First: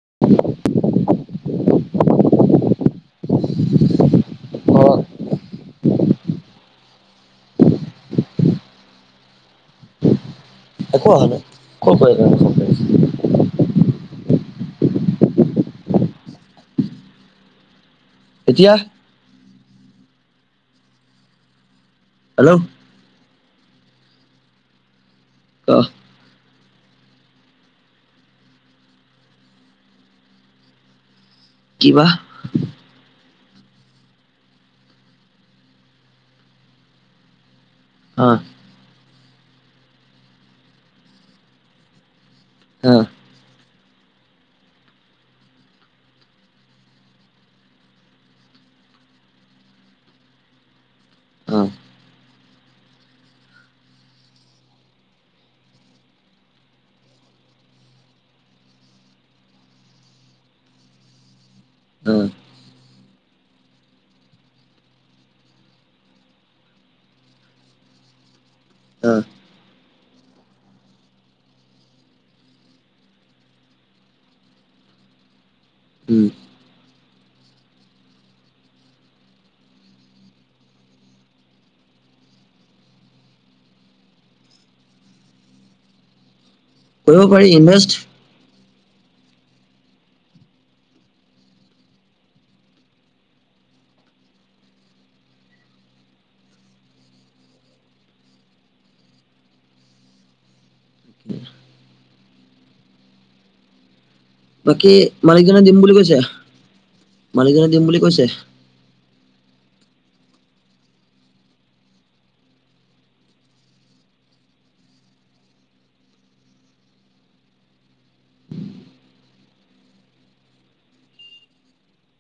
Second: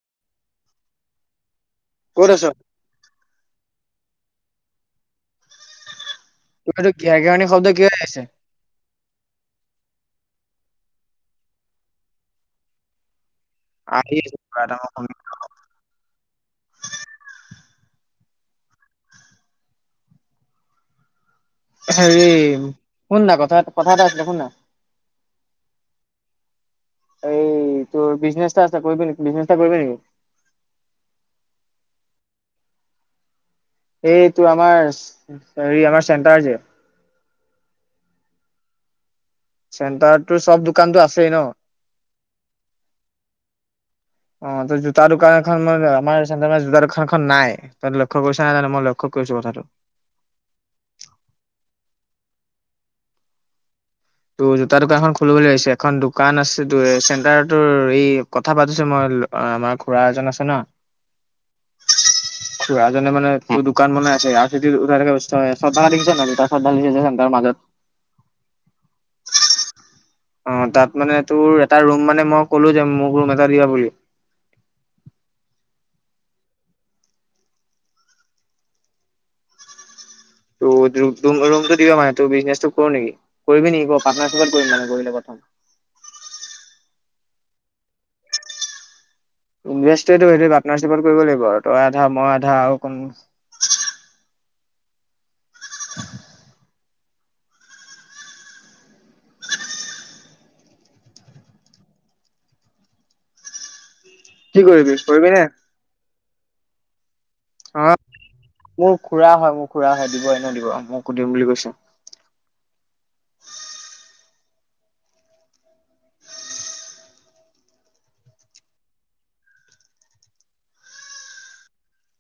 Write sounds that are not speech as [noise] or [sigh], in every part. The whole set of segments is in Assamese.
[unintelligible] কত আছ অ [unintelligible] কিয়া কিয়নি শব্দ কিয় আহিছে একো আহা নাই কত কিয়া কিয়নি শব্দ আহিছে আহি আছে কিবা এটা মই শুনি এতিয়া হেৰি হেল্ল' শুন না কথা কথা এটা আছিলে শুন না। কহ। এই তোৰ বিজনেচ এটা আছে কৰিবি নেকি? বিজনেচ এটা কৰিবি নেকি? কি বা? এইটো আমাৰ হেৰি আমাৰ চেণ্টাৰ যে অঁ। চেণ্টাৰটো চব দোকানতো আছেই ন অহ। অ ত জোতা দোকান এখন মানে আমাৰ চেণ্টাৰ মানে জোতা দোকানখন নাই, তই লক্ষ্য কৰিছ নাই জানো? মই লক্ষ্য কৰিছো কথাটো। অঁ। তোৰ জোতা দোকানখন খুলি বুলি ভাবিছোঁ, এখন দোকান আছে তোৰ চেণ্টাৰটোৰ, এই কথা পতিছো মই আমাৰ খুৰা এজন আছে ন। উম। খুৰা জনে মানে দোকান বনাই আছে আৰু খেতি উঠাই থকা অৱস্থা হয় আছে [unintelligible] যাম তাৰ মাজত। অ অ তাত মানে তোৰ এটা ৰুম মানে মই ক'লো যে মোক ৰুম এটা দিয়া বুলি। উম ত ৰুমটো দিব মানে ত বিজনেচটো কৰোঁ নেকি? কৰিবি নেকি ক পাৰ্টনাৰশ্বিপত কৰিম মানে কৰিলে প্ৰথম। কৰিব পাৰি ইণ্ভেষ্ট ইনভেষ্ট টো সেইটো পাৰ্টনাৰশ্বিপত কৰিব লাগিব তই আধা মই আধা আৰু কোন [unintelligible] কি কৰিবি বাকী কৰিবি নে? মালিকজনে দিম বুলি কৈছে? মালিকজনে দিম বুলি অ' কৈছে মোৰ খুৰা হয় মোৰ খুৰা হয় দিব এনেও দিব মোকো দিম বুলি কৈছে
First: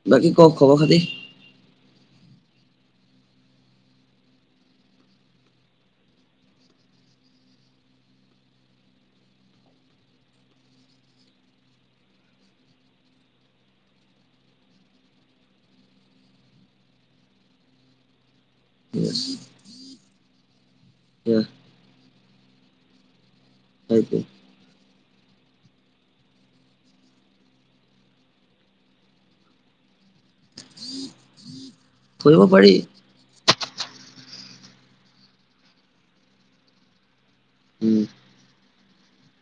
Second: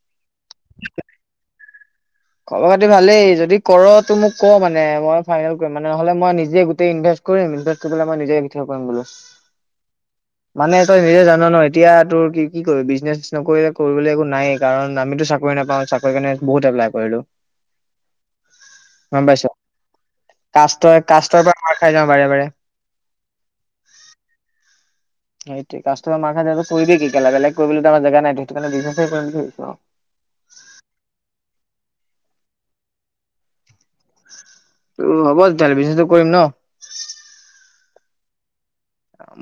বাকি ক খবখাতি খব খাতি ভালেই যদি কৰ ত মোক ক মানে মই ফাইনেল কৰিম মানে নহলে মই নিজে গোটেই ইনভেচ কৰিমনভ মই নি কৰিম বলো মানে তই নিজে জান ন এতিয়া তোৰ কি কি বিজনেছ নকৰিলে কৰিবলৈ একো নাই কাৰণ আমিটো চাকৰি নাপাও চাকৰিকাৰনে বহুত এপলাই কৰিলো গম পাইছ কাছ কাষ্টৰ পৰা মাৰ খাই যাম বাৰে বাৰে সেইটোৱে সেইট কাষ্টমাৰ মাৰ কৰিবি কি কেলা বলেগ কৰিবলৈ আমাৰ জেগা নাই সেইটো কাৰণে বিছো কৰিব পাৰি উমহ'ব তেতিয়াহ'লে পিছতো কৰিম ন উম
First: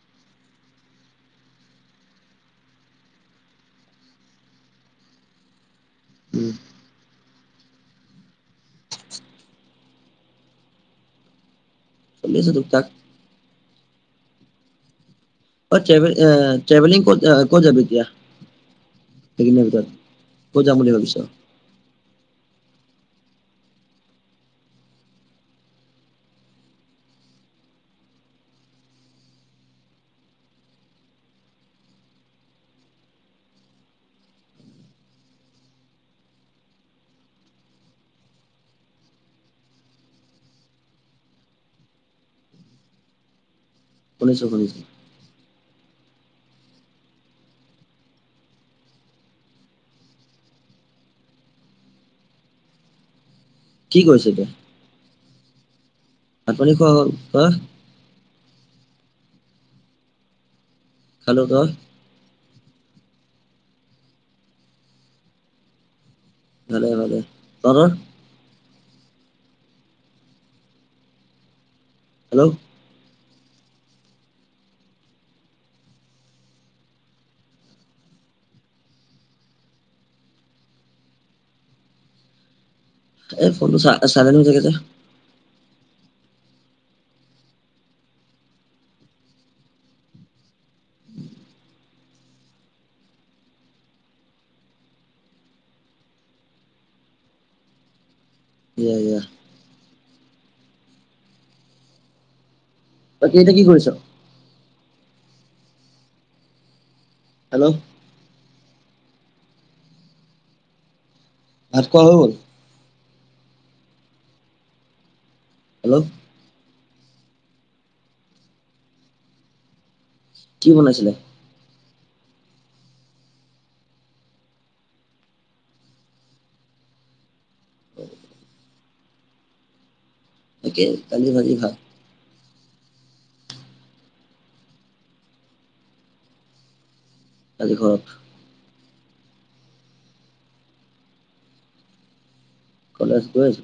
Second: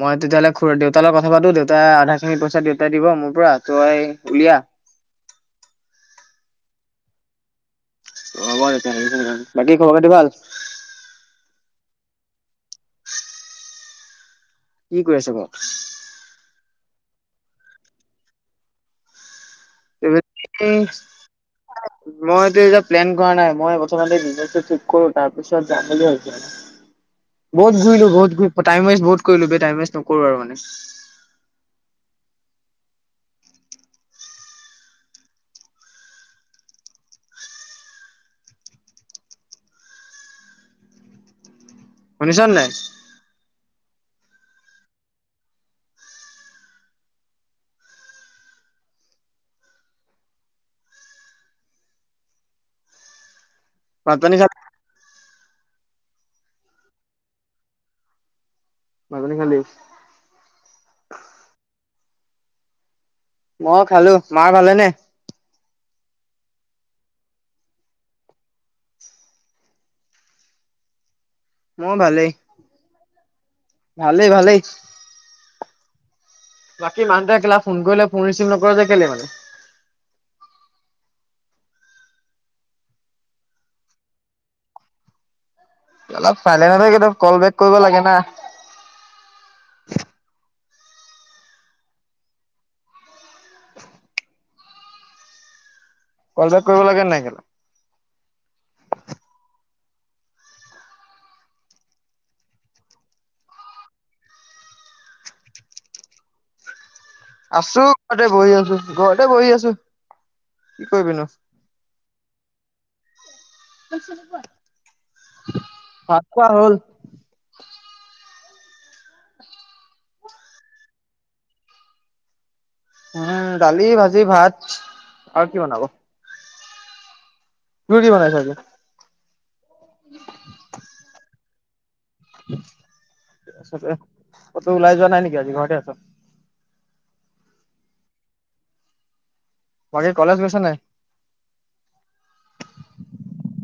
মই তেতিয়াহ'লে দেউতাৰ লগত কথা পাতো দেউতাই আধা খিনি পইচা দেউতাই দিব মোৰ পৰা তইউলিয়া উম হব তেতিয়া হলে বাকী খবৰ খাতি ভাল থিক থাক কি কৰি আছ [unintelligible] ট্ৰেভেলিং ক'ত ক'ত যাব এতিয়া? এইকেইদিনৰ ভিতৰত ক'ত যাম বুলি ভাবিছ মইত এটা প্লেন কৰা নাই মই প্ৰথমতে নিজকে ঠিক কৰো তাৰ পিছত যাম বুলি ভাবিছো মানে বহুত ঘূৰিলো বহুত টাইম ৱেষ্ট বহুত কৰিলো বে টাইম ৱেষ্ট নকৰো আৰু মানে শুনিছনে নাই? শুনিছো শুনিছো কি ভাত কৈৰিছ পানী এতিয়া? খাল ভাত-পানী খোৱা হ'ল, তই? ভাত পানী খালি? খালোঁ। তই? মই খালোঁ, মাৰ ভালেনে? ভালে, ভালে। তহঁতৰ? মোৰ ভালেই। হেল্ল' ভালেই, ভালেই। বাকী মা দেউতাই [unintelligible] ফোন কৰিলে ফোন ৰিচিভ নকৰ যে কেলে মানে এই ফনটো চা চাইৰলেন হৈ থাকে যে। [unintelligible] চাইলেণ্ট হৈ থাকে তই কল বেক কৰিব লাগে না। কল বেক কৰিব লাগে নাই [unintelligible] দিয়া ইয়াৰ। বাকি এতিয়া কি কৰিছোঁ? হেল্ল' আছোঁ, ঘৰতে বহি আছোঁ। ঘৰতে বহি আছোঁ, কি কৰিবিনো। ভাত খোৱা হ'ল। ভাত চাত খোৱা। হেল্ল' ভাত খোৱা হ'ল। কি বনাইছিলে? উম, দালি, ভাজি, ভাত আৰু কি বনাব। তোৰ কি বনাইছ এতিয়া? একে দালি ভাজি ভাত। ক'তো ওলাই যোৱা নাই নেকি আজি ঘৰতে আছ? আজি ঘৰত। বাকী কলেজ গৈছা নাই? কলেজ গৈ আছো।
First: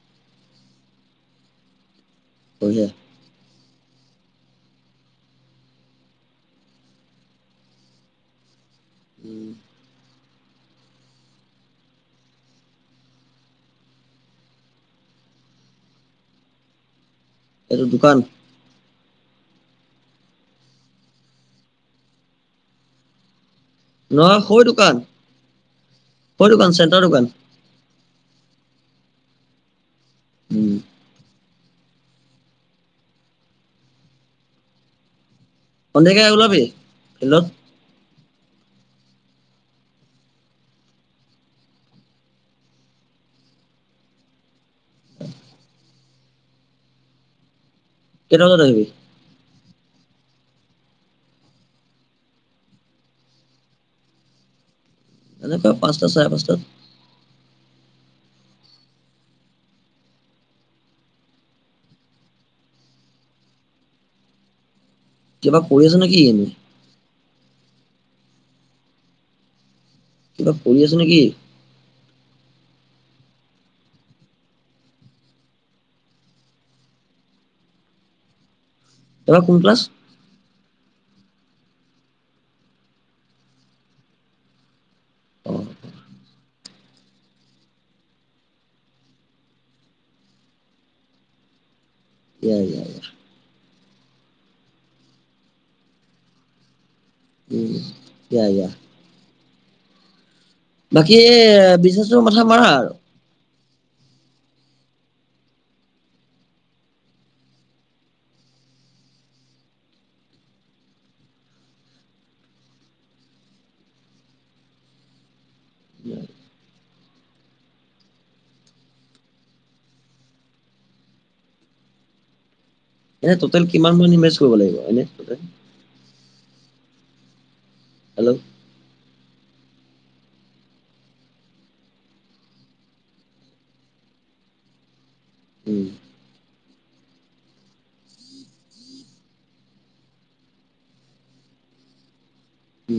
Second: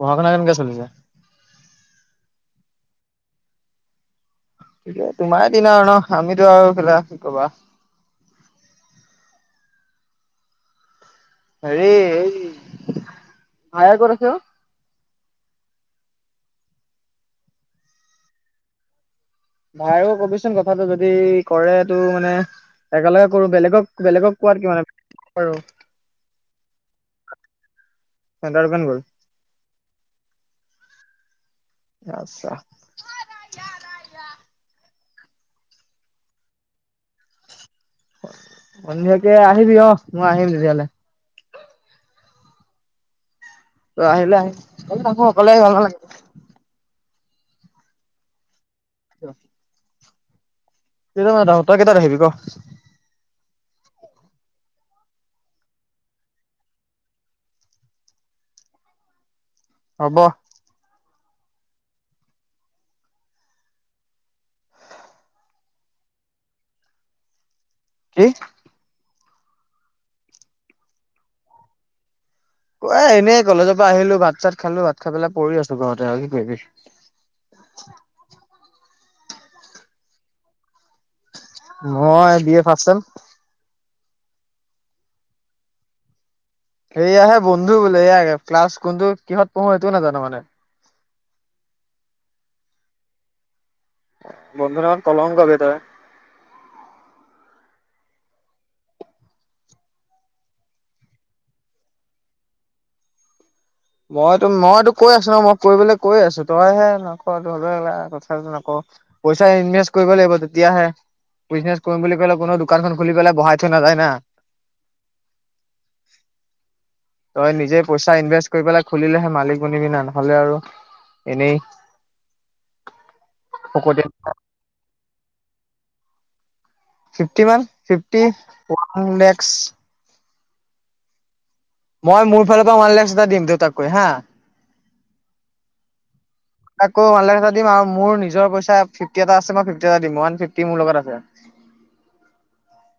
পঢ়া শুনা কেনেকুৱা চলিছে। বঢ়িয়া। ঠিকে তোমাৰ দিন আৰু ন', আমিতো আৰু [unintelligible] কি ক'বা। উম! হেৰি এই, ভায়ে ক'ত আছে অ'? এইটো দোকান। ভাইৰো কবিচোন কথাটো যদি, কৰে টো মানে একেলগে কৰোঁ বেলেগ বেলে। নহয় সৰু দোকান, সৰু দোকান চেণ্টাৰ দোকান। চেন্টাৰ দোকান গ'ল। উম! আচ্ছা! ঐ ৰাজা ৰাজা ৰাজা। সন্ধিয়াকে ওলাবি ফিল্ডত? সন্ধিয়াকে আহিবি, অ'হ মই আহি তেতিয়াহ'লে। তই আহিলে আহিম, অকলে নাহোঁ অকলে আহি ভাল নালাগে। কেইটা বজাত আহিবি? কিয়। [unintelligible] এনেকুৱা, পাঁচটা চাৰে পাঁচটাত। হ'ব। কিবা কৰি আছ নেকি এনে? কি? কিবা কৰি আছ নেকি? অ' এনেই কলেজৰ পৰা আহিলো, ভাত চাত খালো, ভাত খাই পেলাই পৰি আছো ঘৰতে আৰু কি কৰিবি। তই কোন ক্লাছ? মই বি এ ফাৰ্ষ্টচেম। অ সেয়া হে বন্ধু বোলে, এয়া ক্লাছ কোনটো, কিহত পঢ়ো সেইটোও নাজানো মানে। ইয়া! ইয়া! ইয়া! বন্ধু নামত কলংক বে তই। উম, ইয়া! ইয়াৰ! বাকী বিজনেছৰ মাথা মাৰা আৰু মইতো, মইতো কৈ আছো ন, মইতো কৰিবলে কৈ আছো। তইহে নকৰ। পইচা ইনভেষ্ট কৰিব লাগিব তেতিয়াহে বিজনেছ কৰিম বুলি ক'লে কোনো দোকান এখন বহাই থৈ নাযায় না। তই নিজে পইচা ইনভেষ্ট কৰি পেলাই খুলিলেহে মালিক বনিবি না। নহ'লে আৰু এনেই এ টুতেল', কিমান ফকতে মান ইমেছ কৰিব লাগিব এনে [unintelligible] fifty one. Fifty hello one [unintelligible] [unintelligible] মই মোৰ ফালৰ পৰা, ওৱান লেজ এটা দিম। দুটাকৈ হা। উম! আকৌ ওৱান লাখ এটা দিম আৰু মোৰ নিজৰ পইচা ফিফ্টি এটা আছে, মই ফিফ্টি এটা দিম। ওৱান ফিফ্টি মোৰ লগত আছে। উম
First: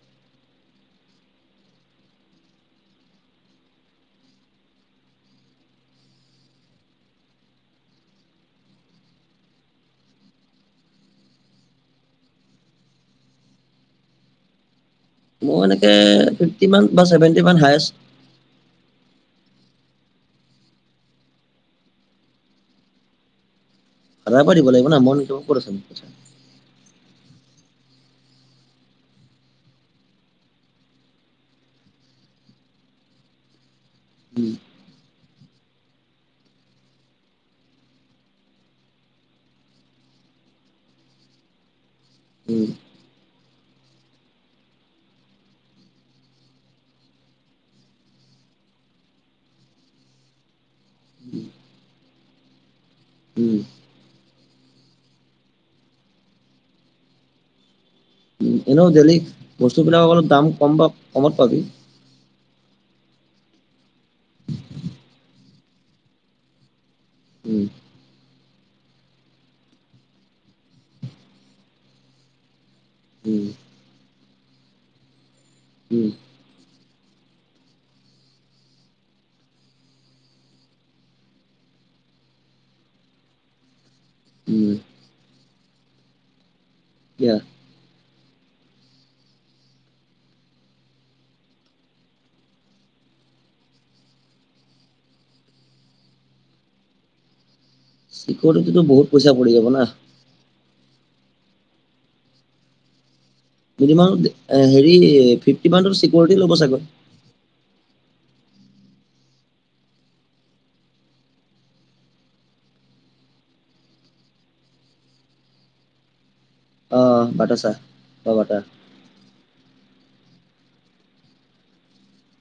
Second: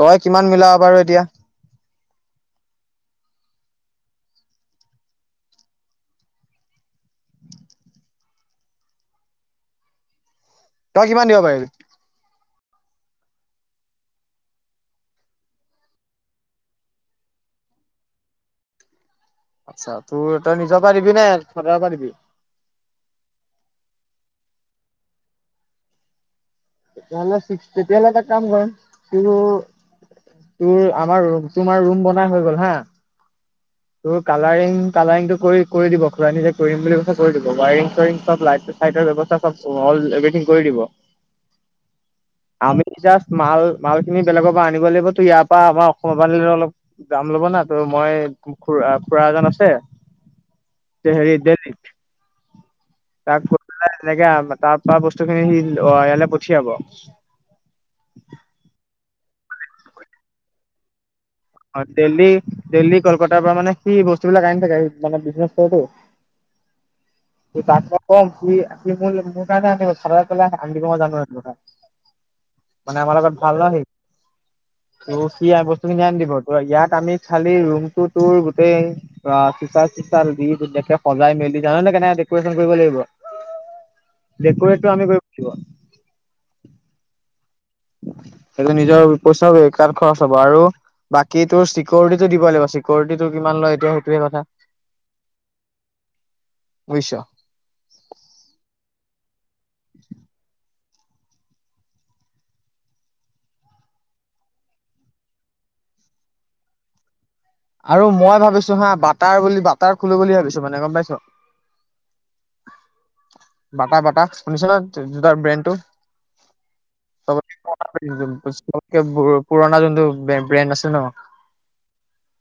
তই কিমান মিলাও বাৰু এতিয়া তই কিমান দিব পাৰিবি? মোৰ এনেকে, ফিফ্টি মান বা ছেভেন্টি মান হায়েষ্ট। আচ্ছা তোৰ তই নিজৰ পা দিবি নে ফাডাৰ পা দিবি ফাডাৰ পা লাগিব ন মোৰ নিজৰ কত আছে পইচা তেতিয়াহলে ফিক্স তেতিয়াহলে এটা কাম কৰ তোৰ তোৰ আমাৰ তোমাৰ ৰুম বনা হৈ গল হা তোৰ উম কালাৰিং কালাৰিং টো কৰি কৰি দিব খুৰা নিজে কৰিম বুলি কৈছে কৰি দিব ৱাইৰিং চুৱাৰিং চব লাইট চাইটৰ ব্যৱস্থা চব অল এভথিং কৰি দিব উম আমি জাষ্ট মাল মাল খিনি বেলেগৰ পৰা আনিব লাগিব তো ইয়াৰ পৰা আমাৰ অসমৰ পৰা আনিলেটো অলপ দাম ল'ব না ত মই খুৰা খুৰা এজন আছে হেৰি দেল্লিত তাক উম কৈ পেলাই এনেকে তাৰ পৰা বস্তুখিনি সি ইয়ালে পঠিয়াব এনেও দেল্লিত বস্তুবিলাকৰ অলপ দাম কম বা কমত পাবি অ দেল্লী দেল্লী কলকাতাৰ পৰা মানে সি বস্তুবিলাক আনি থাকে মানে বিজনেছ হয়টো উম তাক মই কম সি মোৰ, মোৰ কাৰণে আনি দিব, চাদৰ পালে আনিব দিব মই জানো সেইটো কথা, মানে আমাৰ লগত উম ভাল ন সি, ত সি বস্তুখিনি উম আনি দিব। ইয়াত আমি খালি ৰুমটো তোৰ গোটেই, আ ট্ৰিপাল চিপাল দি ধুনীয়াকে সজাই মেলি জান নহয় কেনেকে ডেকৰেচন কৰিব লাগিব, উম ডেকুৰেত আমি কৰিব লাগিব। এতিয়া সেইটো নিজৰ পইচা কাৰণ খৰচ হব আৰু বাকী তোৰ চিকিউৰিটিটো দিব লাগিব, চিকিৰিটিটো কিমান লয় এতিয়া সেইটোহে কথা, বুজিছ। চিকিউৰিটিটো বহুত পইচা পৰি যাব না। মিনিমাম হেৰি, ফিফটি মান ত চিকিৰিটি ল'ব চাগৈ। আৰু মই ভাবিছো হা বাটাৰ বুলি বাটাৰ খুলো বুলি ভাবিছো মানে গম পাইছ, বাটা বাটা শুনিছা নহয় জোতাৰ ব্ৰেণ্ডটো। অ বাটা চা বা বাটা পুৰণা যোনটো বেণ্ড। ব্ৰেণ্ড আছে ন।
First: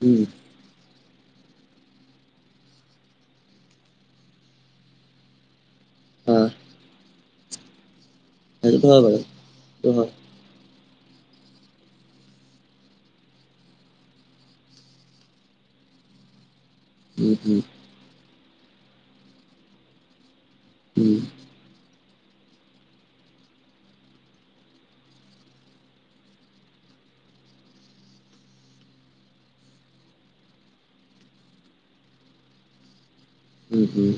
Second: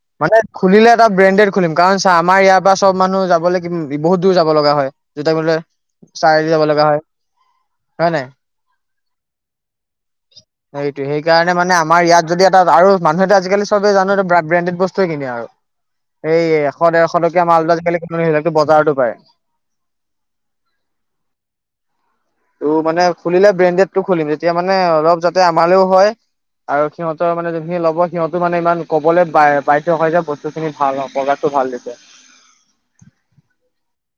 উম মানে খুলিলে এটা। ব্ৰেডেড খুলিম, কাৰণ চা আমাৰ ইয়াৰ পা চব মানুহ যাবলে বহুত দূৰ যাব লগা হয়, জোতা কিনিবলে। চাইৰি যাব লগা হয়। হয় নাই সেইটো বাৰু, সেইটো হয়। সেইটোয়ে, সেইকাৰণে মানে আমাৰ এইয়া যদি এটা আৰু মানুহেতো আজিকালি চবে জানে ব্লাড ব্ৰেণ্ডেড। বস্তুয়ে কিনে আৰু এই এশ ডেৰশ উম টকীয়া উম মালটো আজিকালি কোনো বজাৰটো পায়। উম। তোৰ মানে খুলিলে ব্ৰেণ্ডেডটো খুলিম, তেতিয়া মানে অলপ যাতে আমালেও হয়, আৰু সিহঁতৰ মানে যোনখিনি ল'ব সিহঁতো মানে ইমান কবলে বা বাধ্য হয় যে বস্তুখিনি ভাল প্ৰডাক্টটো ভাল দিছে। উম উম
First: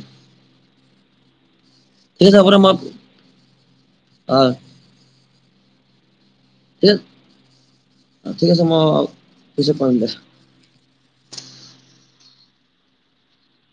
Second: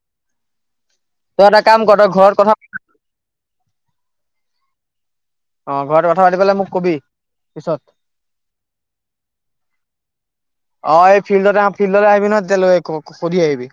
তই তাক কাম কৰ, তই ঠিক ঘৰত আছে হ'ব কথা দে মই অ অ ঘৰত গুৱাহাটী গলে মোক ঠিক কবি পিছত, ঠিক আছে মই পিছত কৰিম দে অ এহ ফিল্ডত আহ, ফি [unintelligible] আহিবি ন তেতিয়া লৈ ক ক সুধি আহিবি।